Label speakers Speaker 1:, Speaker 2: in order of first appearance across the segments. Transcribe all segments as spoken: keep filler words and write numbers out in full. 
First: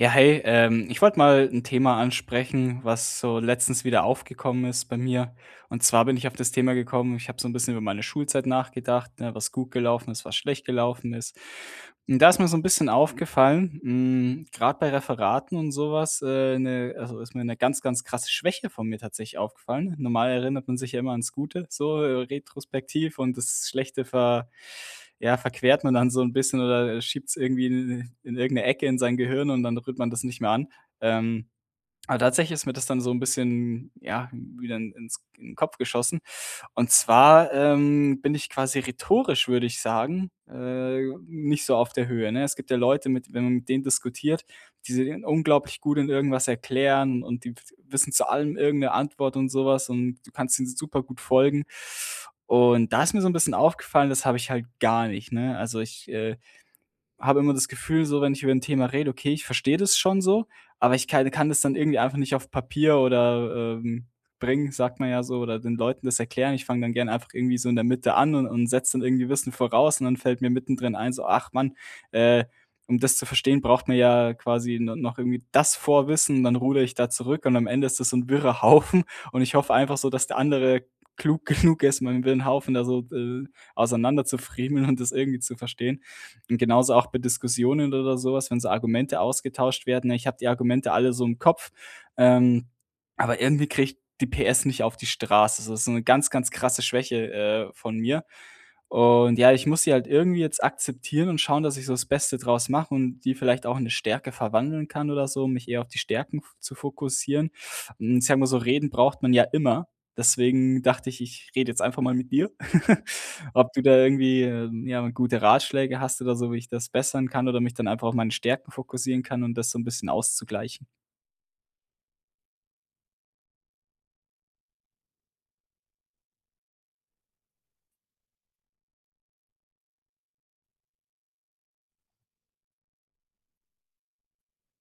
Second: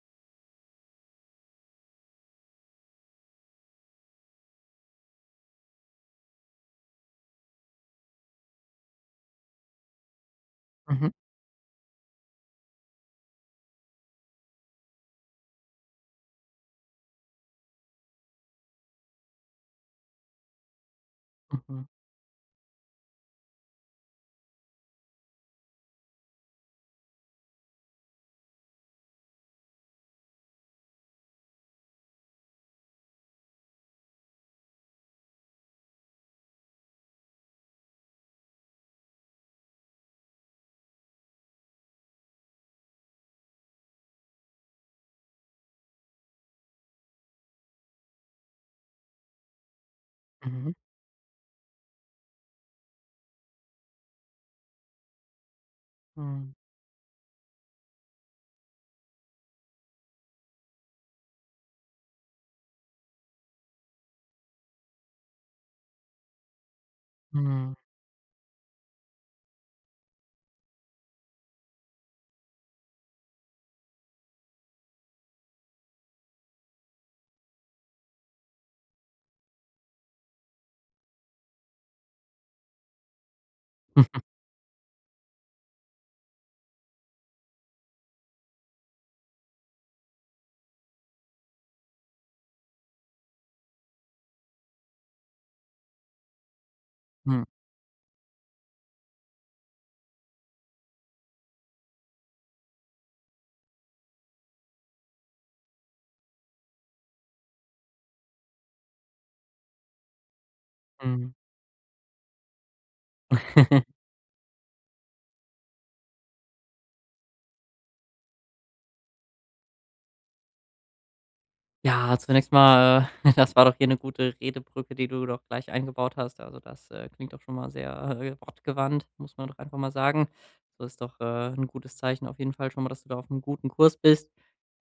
Speaker 1: Ja, hey, ähm, ich wollte mal ein Thema ansprechen, was so letztens wieder aufgekommen ist bei mir. Und zwar bin ich auf das Thema gekommen, ich habe so ein bisschen über meine Schulzeit nachgedacht, ne, was gut gelaufen ist, was schlecht
Speaker 2: Mhm,
Speaker 1: gelaufen ist. Und da ist mir so ein bisschen aufgefallen, gerade bei Referaten und sowas, äh, 'ne, also, ist mir eine ganz, ganz krasse Schwäche von mir tatsächlich aufgefallen. Normal erinnert man sich ja immer ans Gute,
Speaker 2: mhm,
Speaker 1: so, äh, retrospektiv, und das Schlechte ver ja, verquert man dann so ein bisschen oder schiebt es irgendwie in in irgend 'ne Ecke in sein Gehirn, und dann rührt man das nicht mehr an. Ähm aber tatsächlich ist mir das dann so ein bisschen, ja, wieder in ins in 'n Kopf geschossen. Und zwar, ähm, bin ich quasi rhetorisch, würde ich sagen, äh, nicht so auf der Höhe, ne? Es gibt ja Leute, mit wenn man mit denen diskutiert, die sind unglaublich gut in irgendwas erklären, und die wissen zu allem irgendeine Antwort und sowas, und du kannst ihnen
Speaker 2: mhm.
Speaker 1: super gut folgen. Und da ist mir so ein bisschen aufgefallen, das habe ich halt gar nicht, ne? Also, ich, äh
Speaker 2: Mhm,
Speaker 1: habe immer das Gefühl, so wenn ich über ein Thema rede, okay, ich verstehe das schon so, aber ich kann kann das dann irgendwie einfach nicht auf Papier oder, ähm, bringen, sagt man ja so, oder den Leuten das erklären. Ich fange dann gerne einfach irgendwie so in
Speaker 2: mhm.
Speaker 1: der Mitte an, und und setze dann irgendwie Wissen voraus, und dann fällt mir mittendrin ein, so: „Ach Mann, äh, um das zu verstehen, braucht man ja quasi no noch irgendwie das Vorwissen", dann rudere ich da zurück, und am Ende ist das so ein wirrer Haufen, und ich hoffe einfach so, dass der andere klug genug ist, meinen wirren Haufen da so, äh, auseinander zu friemeln und das irgendwie zu verstehen. Und genauso auch bei Diskussionen oder sowas, wenn so Argumente ausgetauscht werden. Ja, Ich habe die Argumente alle so im Kopf, ähm, aber irgendwie kriege ich die P S nicht auf die Straße. So, das ist so 'ne ganz, ganz krasse Schwäche,
Speaker 2: Mhm,
Speaker 1: äh, von mir. Und ja, ich muss sie halt irgendwie jetzt akzeptieren und schauen, dass ich so das Beste draus mache und die vielleicht auch in eine Stärke verwandeln kann oder so, um mich eher auf die Stärken f zu fokussieren. Hm, ich sage mal so, reden braucht man ja immer. Deswegen dachte ich,
Speaker 2: mhm.
Speaker 1: ich rede jetzt einfach mal mit dir, ob du da irgendwie, ähm, ja, gute Ratschläge hast oder so, wie ich das bessern kann oder mich dann einfach auf meine Stärken fokussieren kann, und das so ein bisschen auszugleichen.
Speaker 2: Ja, zunächst mal, äh, das war doch hier eine gute Redebrücke, die du doch gleich eingebaut hast. Also, das, äh, klingt doch schon mal sehr, äh, wortgewandt, muss man doch einfach mal sagen. So ist doch, äh, 'n gutes Zeichen auf jeden Fall schon mal, dass du da auf einem guten Kurs bist.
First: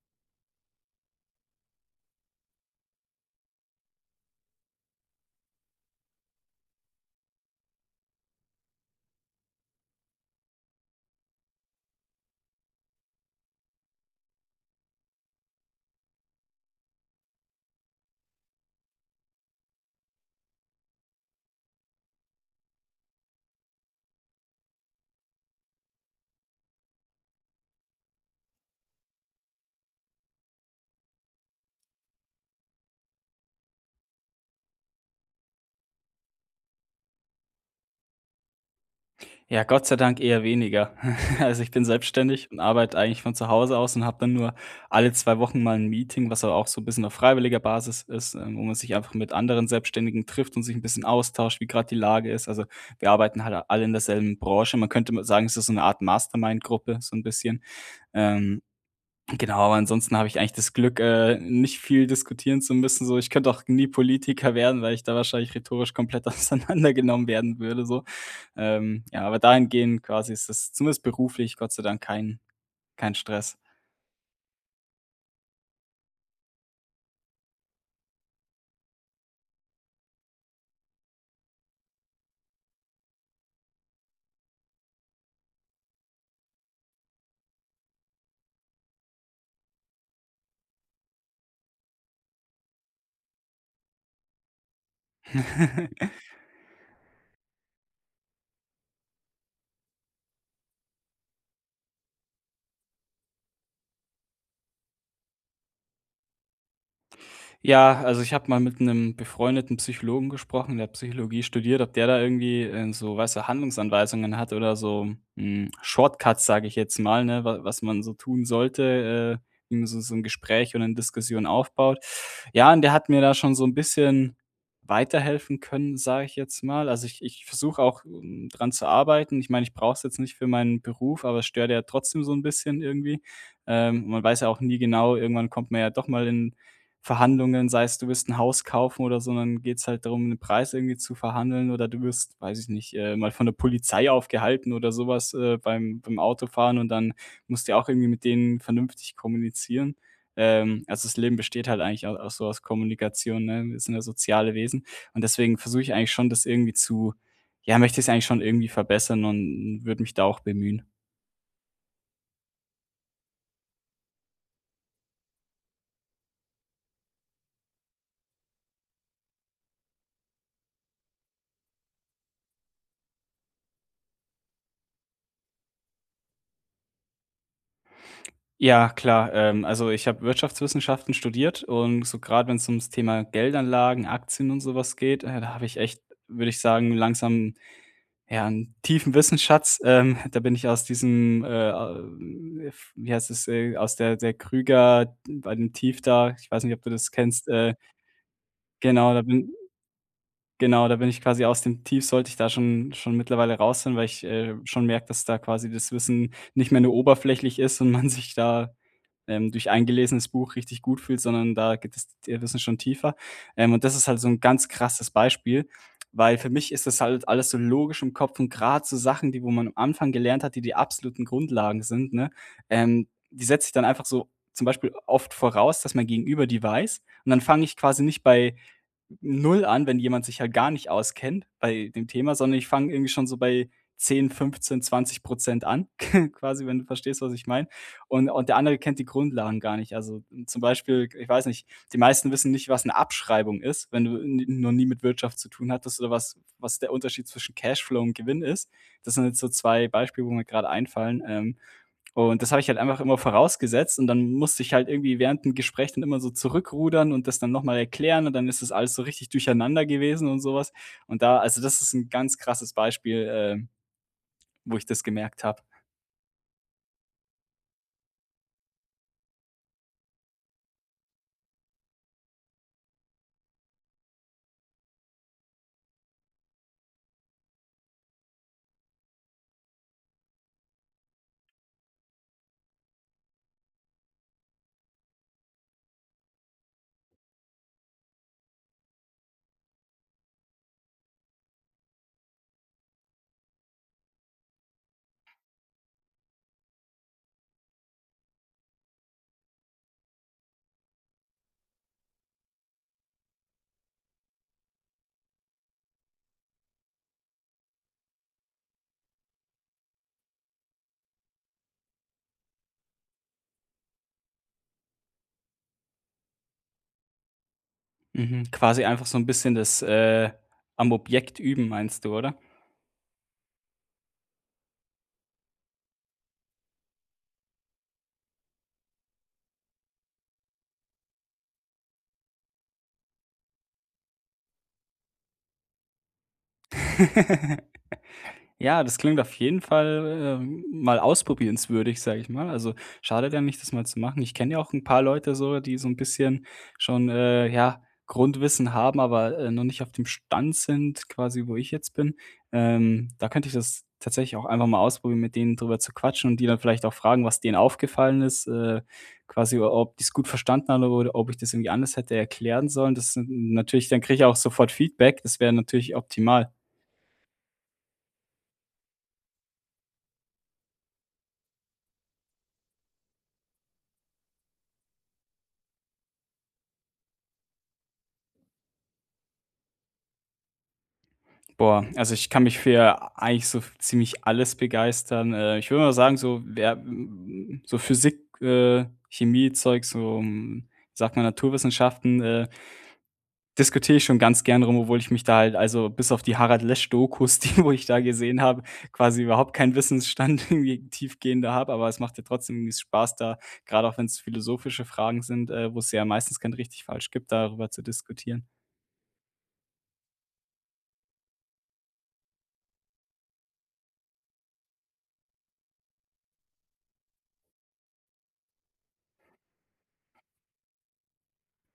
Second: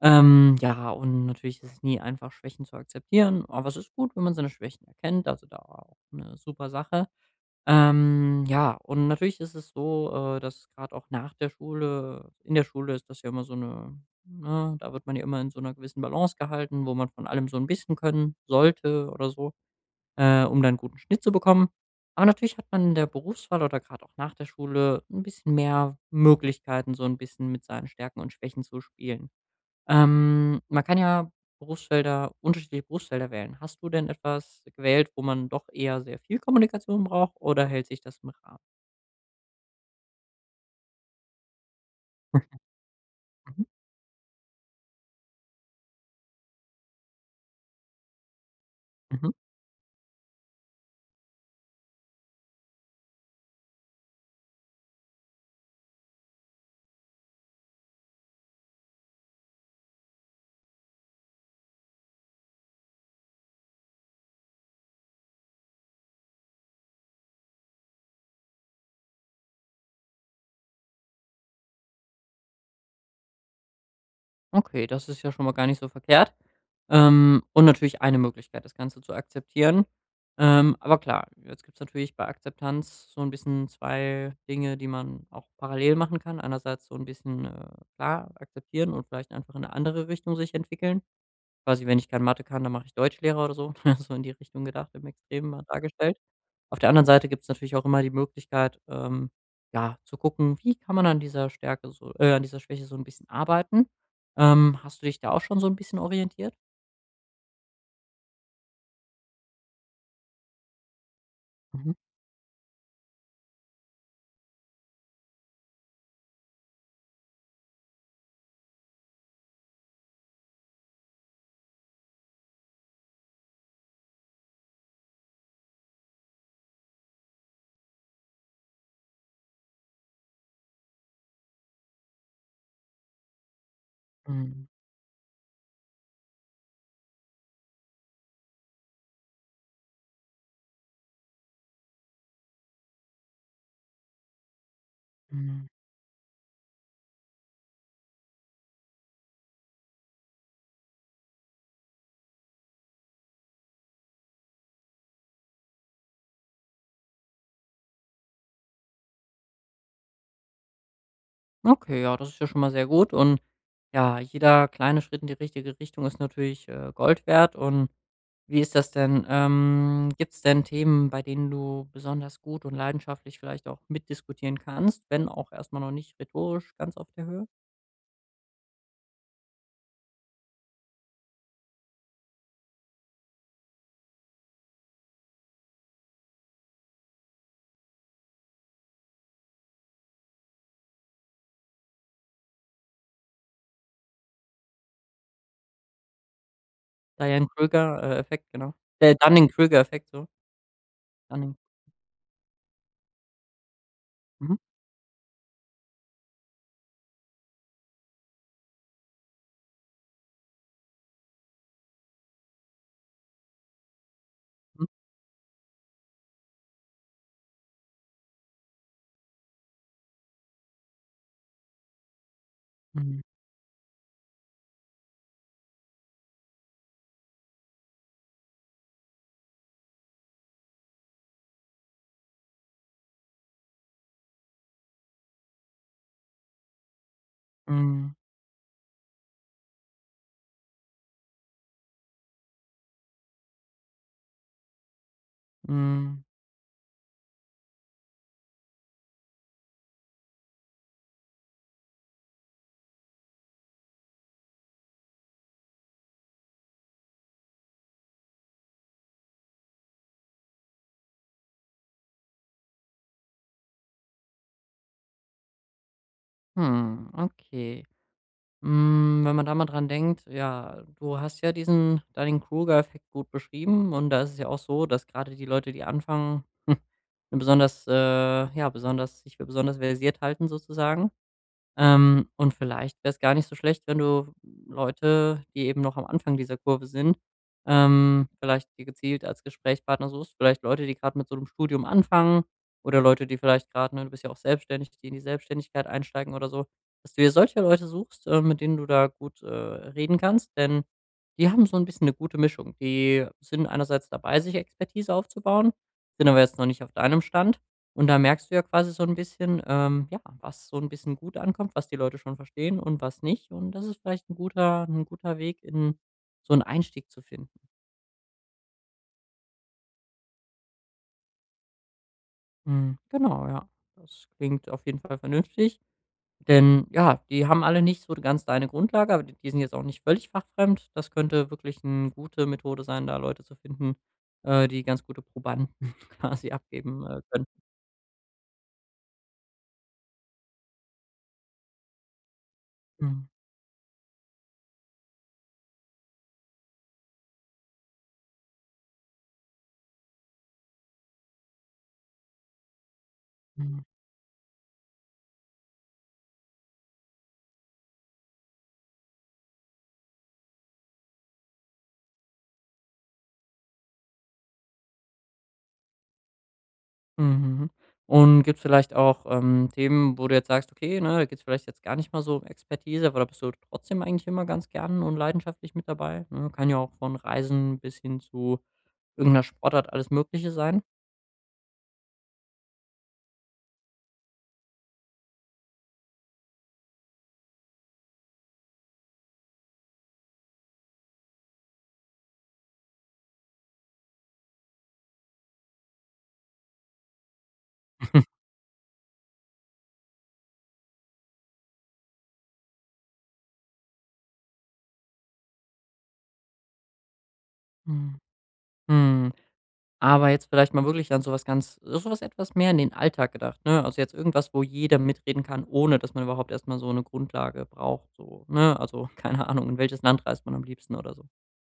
Speaker 2: Ähm, ja, und natürlich ist es nie einfach, Schwächen zu akzeptieren, aber es ist gut, wenn man seine Schwächen erkennt, also da auch eine super Sache. Ähm, ja, und natürlich ist es so, äh, dass gerade auch nach der Schule in der Schule ist das ja immer so eine, ne, da wird man ja immer in so einer gewissen Balance gehalten, wo man von allem so ein bisschen können sollte oder so, äh, um dann 'n guten Schnitt zu bekommen. Aber natürlich hat man in der Berufswahl oder gerade auch nach der Schule ein bisschen mehr Möglichkeiten, so ein bisschen mit seinen Stärken und Schwächen zu spielen. Ähm, man kann ja Berufsfelder unterschiedliche Berufsfelder wählen. Hast du denn etwas gewählt, wo man doch eher sehr viel Kommunikation braucht oder hält sich das im Rahmen?
Speaker 1: Ja, Gott sei Dank eher weniger. Also, ich bin selbstständig und arbeite eigentlich von zu
Speaker 2: Mhm,
Speaker 1: Hause aus und habe dann nur alle zwei Wochen mal ein Meeting, was aber auch so ein bisschen auf freiwilliger Basis ist, ähm, wo man sich einfach mit
Speaker 2: mhm.
Speaker 1: anderen Selbstständigen trifft und sich ein bisschen austauscht, wie gerade die Lage ist. Also, wir arbeiten halt alle in derselben Branche. Man könnte mal sagen, es ist so eine Art Mastermind-Gruppe, so ein bisschen. Ähm Genau, aber ansonsten habe ich eigentlich das Glück, äh, nicht viel diskutieren zu müssen, so. Ich könnte auch nie Politiker werden, weil ich da wahrscheinlich rhetorisch komplett auseinandergenommen werden würde so. Ähm, ja, aber dahingehend quasi ist das zumindest beruflich Gott sei Dank kein kein Stress.
Speaker 2: Okay, das ist ja schon mal gar nicht so verkehrt. Ähm, und natürlich eine Möglichkeit, das Ganze zu akzeptieren. Ähm, aber klar, jetzt gibt es natürlich bei Akzeptanz so ein bisschen zwei Dinge, die man auch parallel machen kann. Einerseits so ein bisschen äh, klar akzeptieren und vielleicht einfach in eine andere Richtung sich entwickeln. Quasi, wenn ich keine Mathe kann, dann mache ich Deutschlehrer oder so, so in die Richtung gedacht, im Extremen mal dargestellt. Auf der anderen Seite gibt es natürlich auch immer die Möglichkeit, ähm, ja, zu gucken, wie kann man an dieser Stärke so äh, an dieser Schwäche so ein bisschen arbeiten. Ähm, hast du dich da auch schon so ein bisschen orientiert?
Speaker 1: Ja, also ich habe mal mit einem befreundeten Psychologen gesprochen, der Psychologie studiert,
Speaker 2: Mhm.
Speaker 1: ob der da irgendwie, äh, so, weißt du, Handlungsanweisungen hat oder so, hm, Shortcuts, sage ich jetzt mal, ne, wa was man so tun sollte, äh, wie man so so 'n Gespräch und eine Diskussion aufbaut. Ja, und der hat mir da schon so ein bisschen weiterhelfen können, sage ich jetzt mal. Also, ich ich versuche auch, hm, dran zu arbeiten. Ich meine, ich brauche es jetzt nicht für meinen Beruf, aber es stört ja trotzdem so ein bisschen irgendwie. Ähm, man weiß ja auch
Speaker 2: Mhm,
Speaker 1: nie genau, irgendwann kommt man ja doch mal in Verhandlungen, sei es, du willst ein Haus kaufen oder so, und dann geht's halt darum, den Preis irgendwie zu verhandeln, oder du wirst, weiß ich nicht, äh, mal von der Polizei aufgehalten oder sowas, äh,
Speaker 2: mhm.
Speaker 1: beim beim Autofahren, und dann musst du ja auch irgendwie mit denen vernünftig kommunizieren. Ähm, also, das Leben besteht halt eigentlich au auch so aus Kommunikation, ne? Wir sind ja soziale Wesen, und deswegen versuche ich eigentlich schon, das irgendwie zu — ja, möchte ich es eigentlich schon irgendwie verbessern und würde mich da auch bemühen.
Speaker 2: Okay, ja, das ist ja schon mal sehr gut und ja, jeder kleine Schritt in die richtige Richtung ist natürlich, äh, Gold wert und wie ist das denn? Ähm, Gibt es denn Themen, bei denen du besonders gut und leidenschaftlich vielleicht auch mitdiskutieren kannst, wenn auch erstmal noch nicht rhetorisch ganz auf der Höhe?
Speaker 1: Ja, klar. Ähm, also ich habe Wirtschaftswissenschaften studiert, und so, gerade wenn es ums Thema Geldanlagen, Aktien und sowas geht, äh, da habe ich echt, würde ich sagen, langsam, ja, einen tiefen Wissensschatz. Ähm, da bin ich aus diesem, äh, äh, f wie heißt es, äh, aus der der Krüger bei dem Tief da, ich weiß nicht, ob du das
Speaker 2: Diane
Speaker 1: kennst, äh
Speaker 2: Krüger äh, Effekt, genau.
Speaker 1: genau,
Speaker 2: Äh,
Speaker 1: da
Speaker 2: Dunning
Speaker 1: bin
Speaker 2: Krüger Effekt, so.
Speaker 1: genau, da bin ich quasi
Speaker 2: Dunning.
Speaker 1: aus dem Tief, sollte ich da schon schon mittlerweile raus sein, weil ich, äh,
Speaker 2: Mhm.
Speaker 1: schon merke, dass da quasi das Wissen nicht mehr nur oberflächlich ist und man sich da, ähm, durch ein gelesenes Buch richtig gut fühlt, sondern da geht das t Wissen schon tiefer. Ähm, und das ist halt so ein ganz
Speaker 2: Mhm.
Speaker 1: krasses Beispiel, weil für mich ist das halt alles so logisch im Kopf, und gerade so Sachen, die wo man am Anfang gelernt hat, die die absoluten Grundlagen sind, ne, ähm,
Speaker 2: Mhm.
Speaker 1: die setze ich dann einfach so zum Beispiel oft voraus, dass mein Gegenüber die weiß, und dann fange ich quasi nicht bei null an, wenn jemand sich halt gar nicht auskennt bei dem Thema, sondern ich fange irgendwie schon so bei zehn, fünfzehn, zwanzig Prozent an, quasi, wenn du verstehst, was ich meine.
Speaker 2: Mhm.
Speaker 1: Und und der andere kennt die Grundlagen gar nicht. Also, m, zum Beispiel, ich weiß nicht, die meisten wissen nicht, was eine Abschreibung ist, wenn du n noch nie mit Wirtschaft zu tun hattest, oder
Speaker 2: Mhm.
Speaker 1: was was der Unterschied zwischen Cashflow und Gewinn ist. Das sind jetzt so zwei Beispiele, wo mir gerade einfallen, ähm, und das habe ich halt einfach immer vorausgesetzt, und dann musste ich halt irgendwie während 'm Gespräch dann immer so zurückrudern und das dann noch mal erklären, und dann ist das alles so richtig durcheinander gewesen und sowas. Und da, also, das ist ein ganz krasses Beispiel, ähm, wo ich das gemerkt habe.
Speaker 2: Hm, okay. Hm, wenn man da mal dran denkt, ja, du hast ja diesen Dunning-Kruger-Effekt gut beschrieben und da ist es ja auch so, dass gerade die Leute, die anfangen, 'ne besonders äh, ja, besonders sich für besonders versiert halten sozusagen, ähm, und vielleicht wäre es gar nicht so schlecht, wenn du Leute, die eben noch am Anfang dieser Kurve sind, ähm, vielleicht dir gezielt als Gesprächspartner suchst. Vielleicht Leute, die gerade mit so einem Studium anfangen oder Leute, die vielleicht gerade, ne, du bist ja auch selbstständig, die in die Selbstständigkeit einsteigen oder so, dass du dir solche Leute suchst, äh, mit denen du da gut, äh, reden kannst, denn die haben so ein bisschen eine gute Mischung. Die sind einerseits dabei, sich Expertise aufzubauen, sind aber jetzt noch nicht auf deinem Stand und da merkst du ja quasi so ein bisschen, ähm, ja, was so ein bisschen gut ankommt, was die Leute schon verstehen und was nicht. Und das ist vielleicht ein guter ein guter Weg, in so einen Einstieg zu finden.
Speaker 1: Mhm, quasi einfach so ein bisschen das, äh, am Objekt üben, meinst du, oder?
Speaker 2: Mhm, genau, ja. Das klingt auf jeden Fall vernünftig, denn ja, die haben alle nicht so ganz deine Grundlage, aber die die sind jetzt auch nicht völlig fachfremd. Das könnte wirklich eine gute Methode sein, da Leute zu finden, äh, die ganz gute Probanden quasi abgeben, äh, können.
Speaker 1: Ja, das klingt auf jeden Fall, ähm, mal ausprobierenswürdig, sage ich mal. Also,
Speaker 2: Mhm.
Speaker 1: schadet ja nicht, das mal zu machen. Ich kenne ja auch ein paar Leute so, die so ein bisschen schon, äh, ja, Grundwissen haben, aber, äh, noch nicht auf dem Stand sind quasi, wo ich jetzt bin. Ähm, da könnte ich das
Speaker 2: Mhm.
Speaker 1: tatsächlich auch einfach mal ausprobieren, mit denen drüber zu quatschen und die dann vielleicht auch fragen, was denen aufgefallen ist, äh, quasi ob die's gut verstanden haben oder ob ich das irgendwie anders hätte erklären sollen. Das sind natürlich dann kriege ich auch sofort Feedback. Das wäre natürlich optimal.
Speaker 2: Mhm. Und gibt es vielleicht auch, ähm, Themen, wo du jetzt sagst: „Okay, ne, da geht's vielleicht jetzt gar nicht mal so um Expertise“, aber da bist du trotzdem eigentlich immer ganz gern und leidenschaftlich mit dabei, ne? Kann ja auch von Reisen bis hin zu irgendeiner Sportart alles Mögliche sein.
Speaker 1: Boah, also ich kann mich für eigentlich so ziemlich alles begeistern. Äh, ich würde mal sagen, so, wär hm, so Physik, äh, Chemie-Zeug, so, hm, sagt man, Naturwissenschaften, äh, diskutiere ich schon ganz gern rum, obwohl ich mich da halt, also bis auf die Harald Lesch-Dokus, die wo ich da gesehen habe, quasi überhaupt keinen Wissensstand irgendwie tiefgehender habe, aber es macht ja trotzdem irgendwie Spaß, da, gerade auch wenn es philosophische Fragen sind, äh, wo es ja meistens kein richtig falsch gibt, darüber zu
Speaker 2: Mhm.
Speaker 1: diskutieren.
Speaker 2: Mhm. Aber jetzt vielleicht mal wirklich an so was ganz so was etwas mehr in den Alltag gedacht, ne? Also, jetzt irgendwas, wo jeder mitreden kann, ohne dass man überhaupt erst mal so eine Grundlage braucht so, ne? Also, keine Ahnung, in welches Land reist man am liebsten oder so?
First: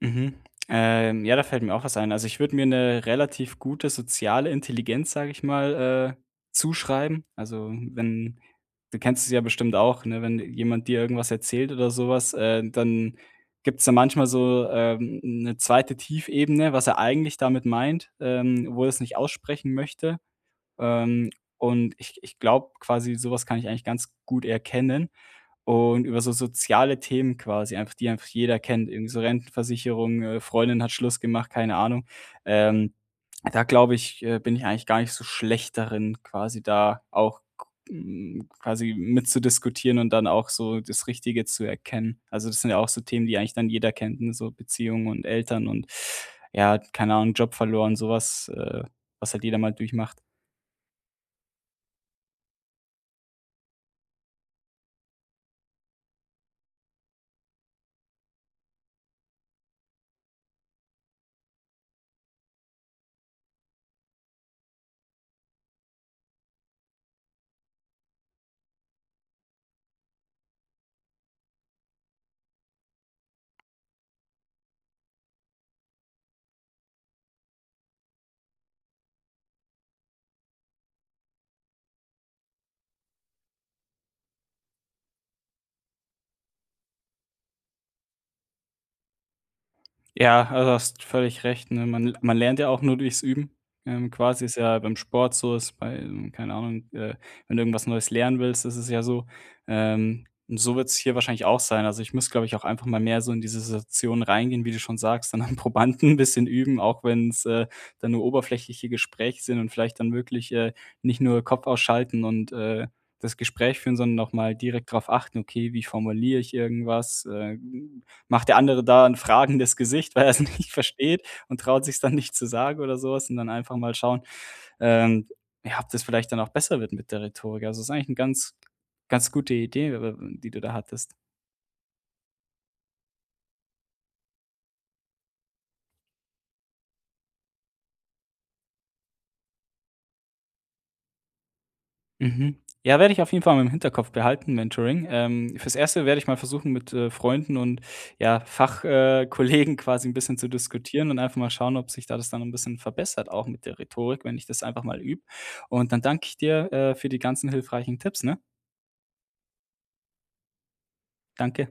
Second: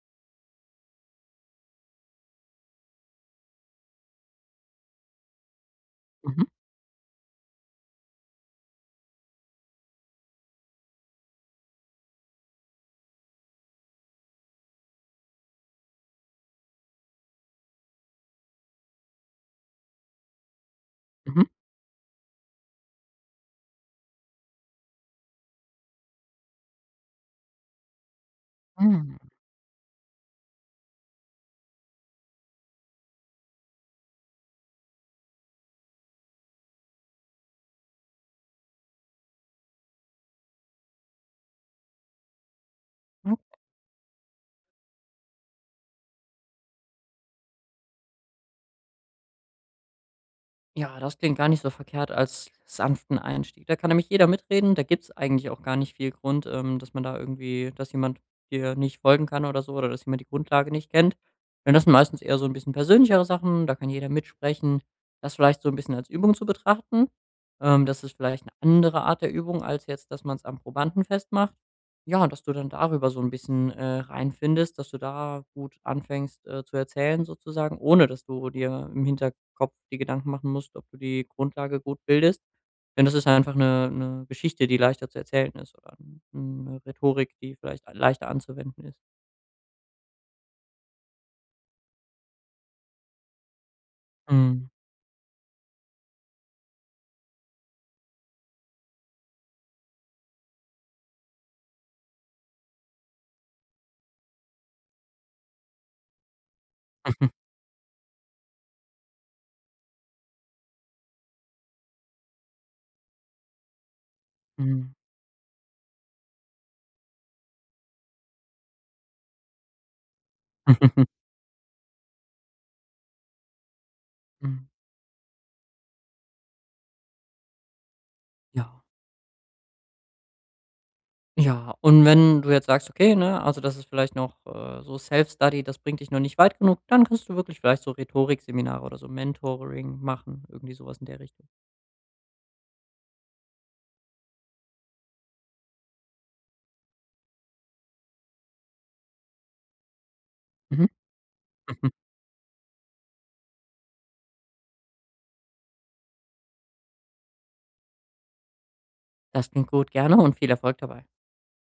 Speaker 1: Mhm. Ähm, ja, da fällt mir auch was ein. Also, ich würde mir eine relativ gute soziale Intelligenz, sage ich mal, äh,
Speaker 2: Mhm.
Speaker 1: zuschreiben. Also, wenn du kennst es ja bestimmt auch, ne, wenn jemand dir irgendwas erzählt oder sowas, was, äh, dann gibt's da manchmal so, ähm, 'ne zweite. Tiefebene, was er eigentlich damit meint, ähm, obwohl er es nicht aussprechen möchte. Ähm,
Speaker 2: Mhm.
Speaker 1: und ich ich glaube quasi, sowas kann ich eigentlich ganz gut erkennen, und über so soziale Themen quasi, einfach die einfach jeder kennt, irgendwie so Rentenversicherung, äh, Freundin hat Schluss gemacht, keine Ahnung. Ähm, da glaube ich, äh, bin ich eigentlich gar nicht so schlecht darin, quasi da auch k hm, quasi mitzudiskutieren und dann auch so das Richtige zu erkennen. Also, das sind ja auch so Themen,
Speaker 2: Hm.
Speaker 1: die eigentlich dann jeder kennt, ne, so Beziehungen und Eltern und, ja, keine Ahnung, Job verloren, sowas, äh, was halt jeder mal durchmacht.
Speaker 2: Ja, das klingt gar nicht so verkehrt als sanften Einstieg. Da kann nämlich jeder mitreden. Da gibt's eigentlich auch gar nicht viel Grund, ähm, dass man da irgendwie dass jemand dir nicht folgen kann oder so oder dass jemand die Grundlage nicht kennt. Denn das sind meistens eher so ein bisschen persönlichere Sachen, da kann jeder mitsprechen. Das vielleicht so ein bisschen als Übung zu betrachten. Ähm, das ist vielleicht eine andere Art der Übung, als jetzt, dass man es am Probanden festmacht. Ja, dass du dann darüber so ein bisschen, äh, reinfindest, dass du da gut anfängst, äh, zu erzählen sozusagen, ohne dass du dir im Hinterkopf die Gedanken machen musst, ob du die Grundlage gut bildest. Denn das ist einfach eine eine Geschichte, die leichter zu erzählen ist oder 'n 'ne Rhetorik, die vielleicht leichter anzuwenden ist.
Speaker 1: Ja, also hast völlig recht, ne? Man man lernt ja auch nur durchs Üben. Ähm, quasi ist
Speaker 2: Mhm.
Speaker 1: ja beim Sport so, ist bei, ähm, keine Ahnung, äh, wenn du irgendwas Neues lernen willst, ist es ja so. Ähm, und so wird es hier wahrscheinlich auch sein. Also, ich muss, glaube ich, auch einfach mal mehr so in diese Situation reingehen, wie du schon sagst, dann am Probanden ein bisschen üben, auch
Speaker 2: Mhm.
Speaker 1: wenn's, äh, dann nur oberflächliche Gespräche sind, und vielleicht dann wirklich, äh, nicht nur Kopf ausschalten und, äh, das Gespräch führen, sondern auch mal direkt
Speaker 2: Mhm.
Speaker 1: drauf achten: „Okay, wie formuliere ich irgendwas?" Äh macht der andere da 'n fragendes Gesicht, weil er es nicht versteht und traut sich dann nicht zu sagen oder sowas, und dann einfach mal schauen, ähm, ja, ob das vielleicht dann auch besser wird mit der Rhetorik. Also, ist eigentlich 'n ganz,
Speaker 2: Ja.
Speaker 1: ganz gute Idee, äh, die du da hattest.
Speaker 2: Ja, und wenn du jetzt sagst: „Okay, ne, also das ist vielleicht noch, äh, so Self-Study, das bringt dich noch nicht weit genug“, dann kannst du wirklich vielleicht so Rhetorikseminare oder so Mentoring machen, irgendwie sowas in der Richtung.
Speaker 1: Mhm. Ja, werde ich auf jeden Fall mal im Hinterkopf behalten, Mentoring. Ähm, fürs Erste werde ich mal versuchen, mit, äh, Freunden und, ja, Fach äh, Kollegen quasi 'n bisschen zu
Speaker 2: Mhm.
Speaker 1: diskutieren und einfach mal schauen, ob sich da das dann 'n bisschen verbessert, auch mit der Rhetorik, wenn ich das einfach mal übe. Und dann danke ich dir, äh, für die ganzen hilfreichen Tipps, ne?
Speaker 2: Das klingt gut, gerne und viel Erfolg dabei.
Speaker 1: Danke.